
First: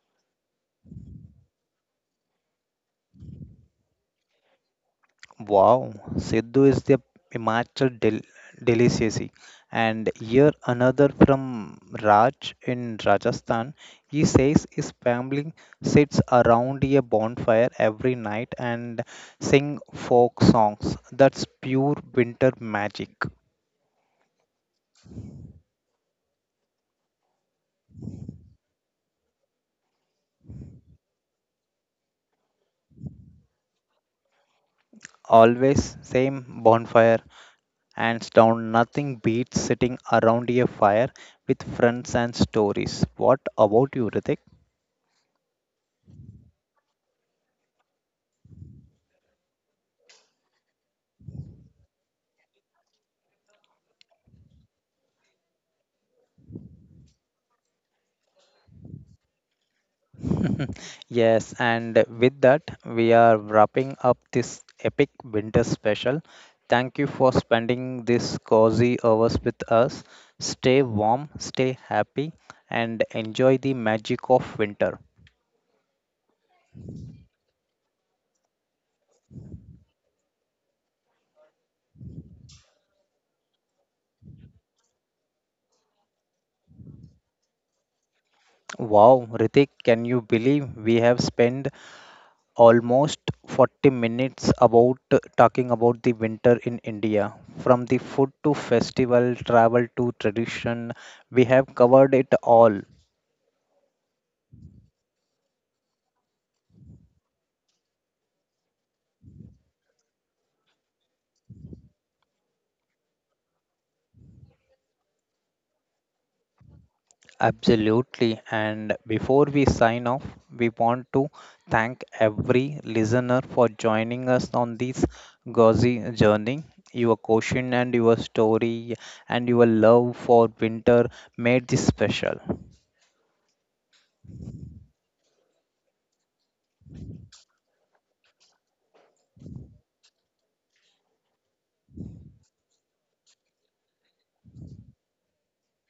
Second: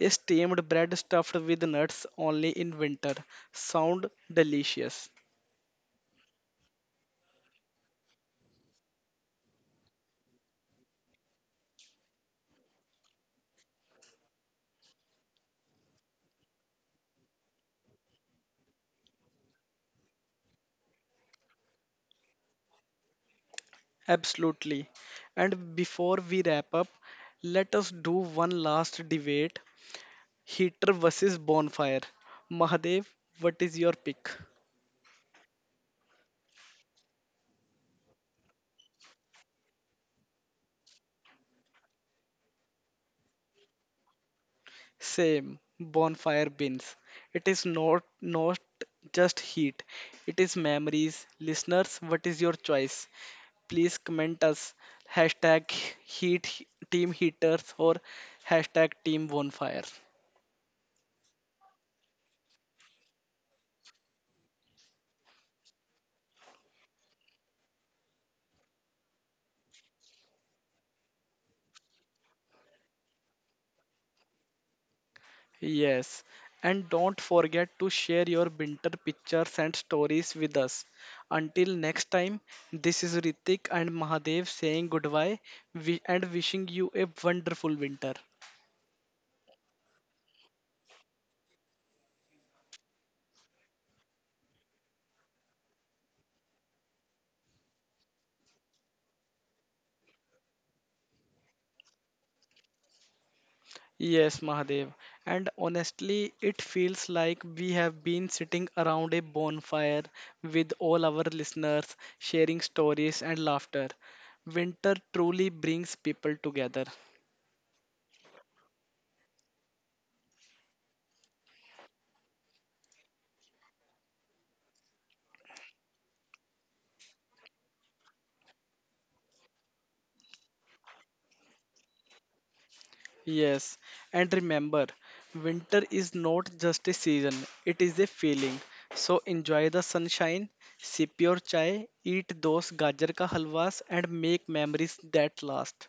B: a steamed bread stuffed with nuts only in winter. Sound delicious.
A: Wow, Sidhu is the Himachal delicacy. And here another from Raj in Rajasthan. He says his family sits around a bonfire every night and sing folk songs. That's pure winter magic.
B: Absolutely. And before we wrap up, let us do one last debate heater versus bonfire. Mahadev, what is your pick?
A: Always same bonfire. Hands down, nothing beats sitting around a fire with friends and stories. What about you, Ritik?
B: Same, bonfire bins. It is not just heat. It is memories. Listeners, what is your choice? Please comment us hashtag heat team heaters or hashtag team bonfire.
A: Yes, and with that, we are wrapping up this epic winter special. Thank you for spending this cozy hours with us. Stay warm, stay happy, and enjoy the magic of winter.
B: Yes. And don't forget to share your winter pictures and stories with us. Until next time, this is Ritik and Mahadev saying goodbye and wishing you a wonderful winter.
A: Wow, Ritik, can you believe we have spent almost 40 minutes about talking about the winter in India? From the food to festival, travel to tradition, we have covered it all.
B: Yes, Mahadev. And honestly, it feels like we have been sitting around a bonfire with all our listeners, sharing stories and laughter. Winter truly brings people together.
A: Absolutely. And before we sign off, we want to thank every listener for joining us on this gauzy journey. Your question and your story and your love for winter made this special.
B: Yes, and remember, winter is not just a season, it is a feeling. So enjoy the sunshine, sip your chai, eat those gajar ka halwas, and make memories that last.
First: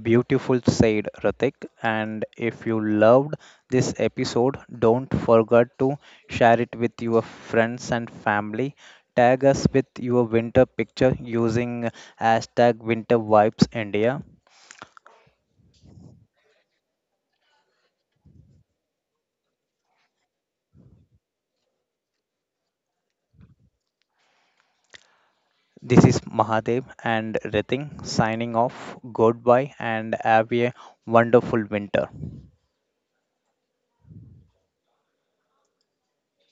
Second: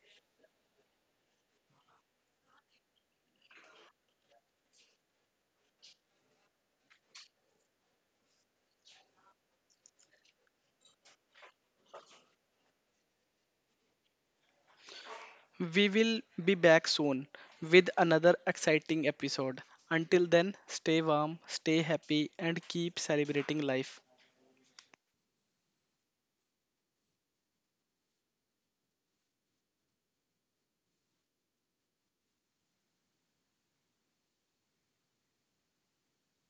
A: Beautiful said Ratik. And if you loved this episode, don't forget to share it with your friends and family. Tag us with your winter picture using hashtag winter vibes India.
B: We will be back soon with another exciting episode. Until then, stay warm, stay happy, and keep celebrating life.
A: This is Mahadev and Ritin signing off. Goodbye and have a wonderful winter.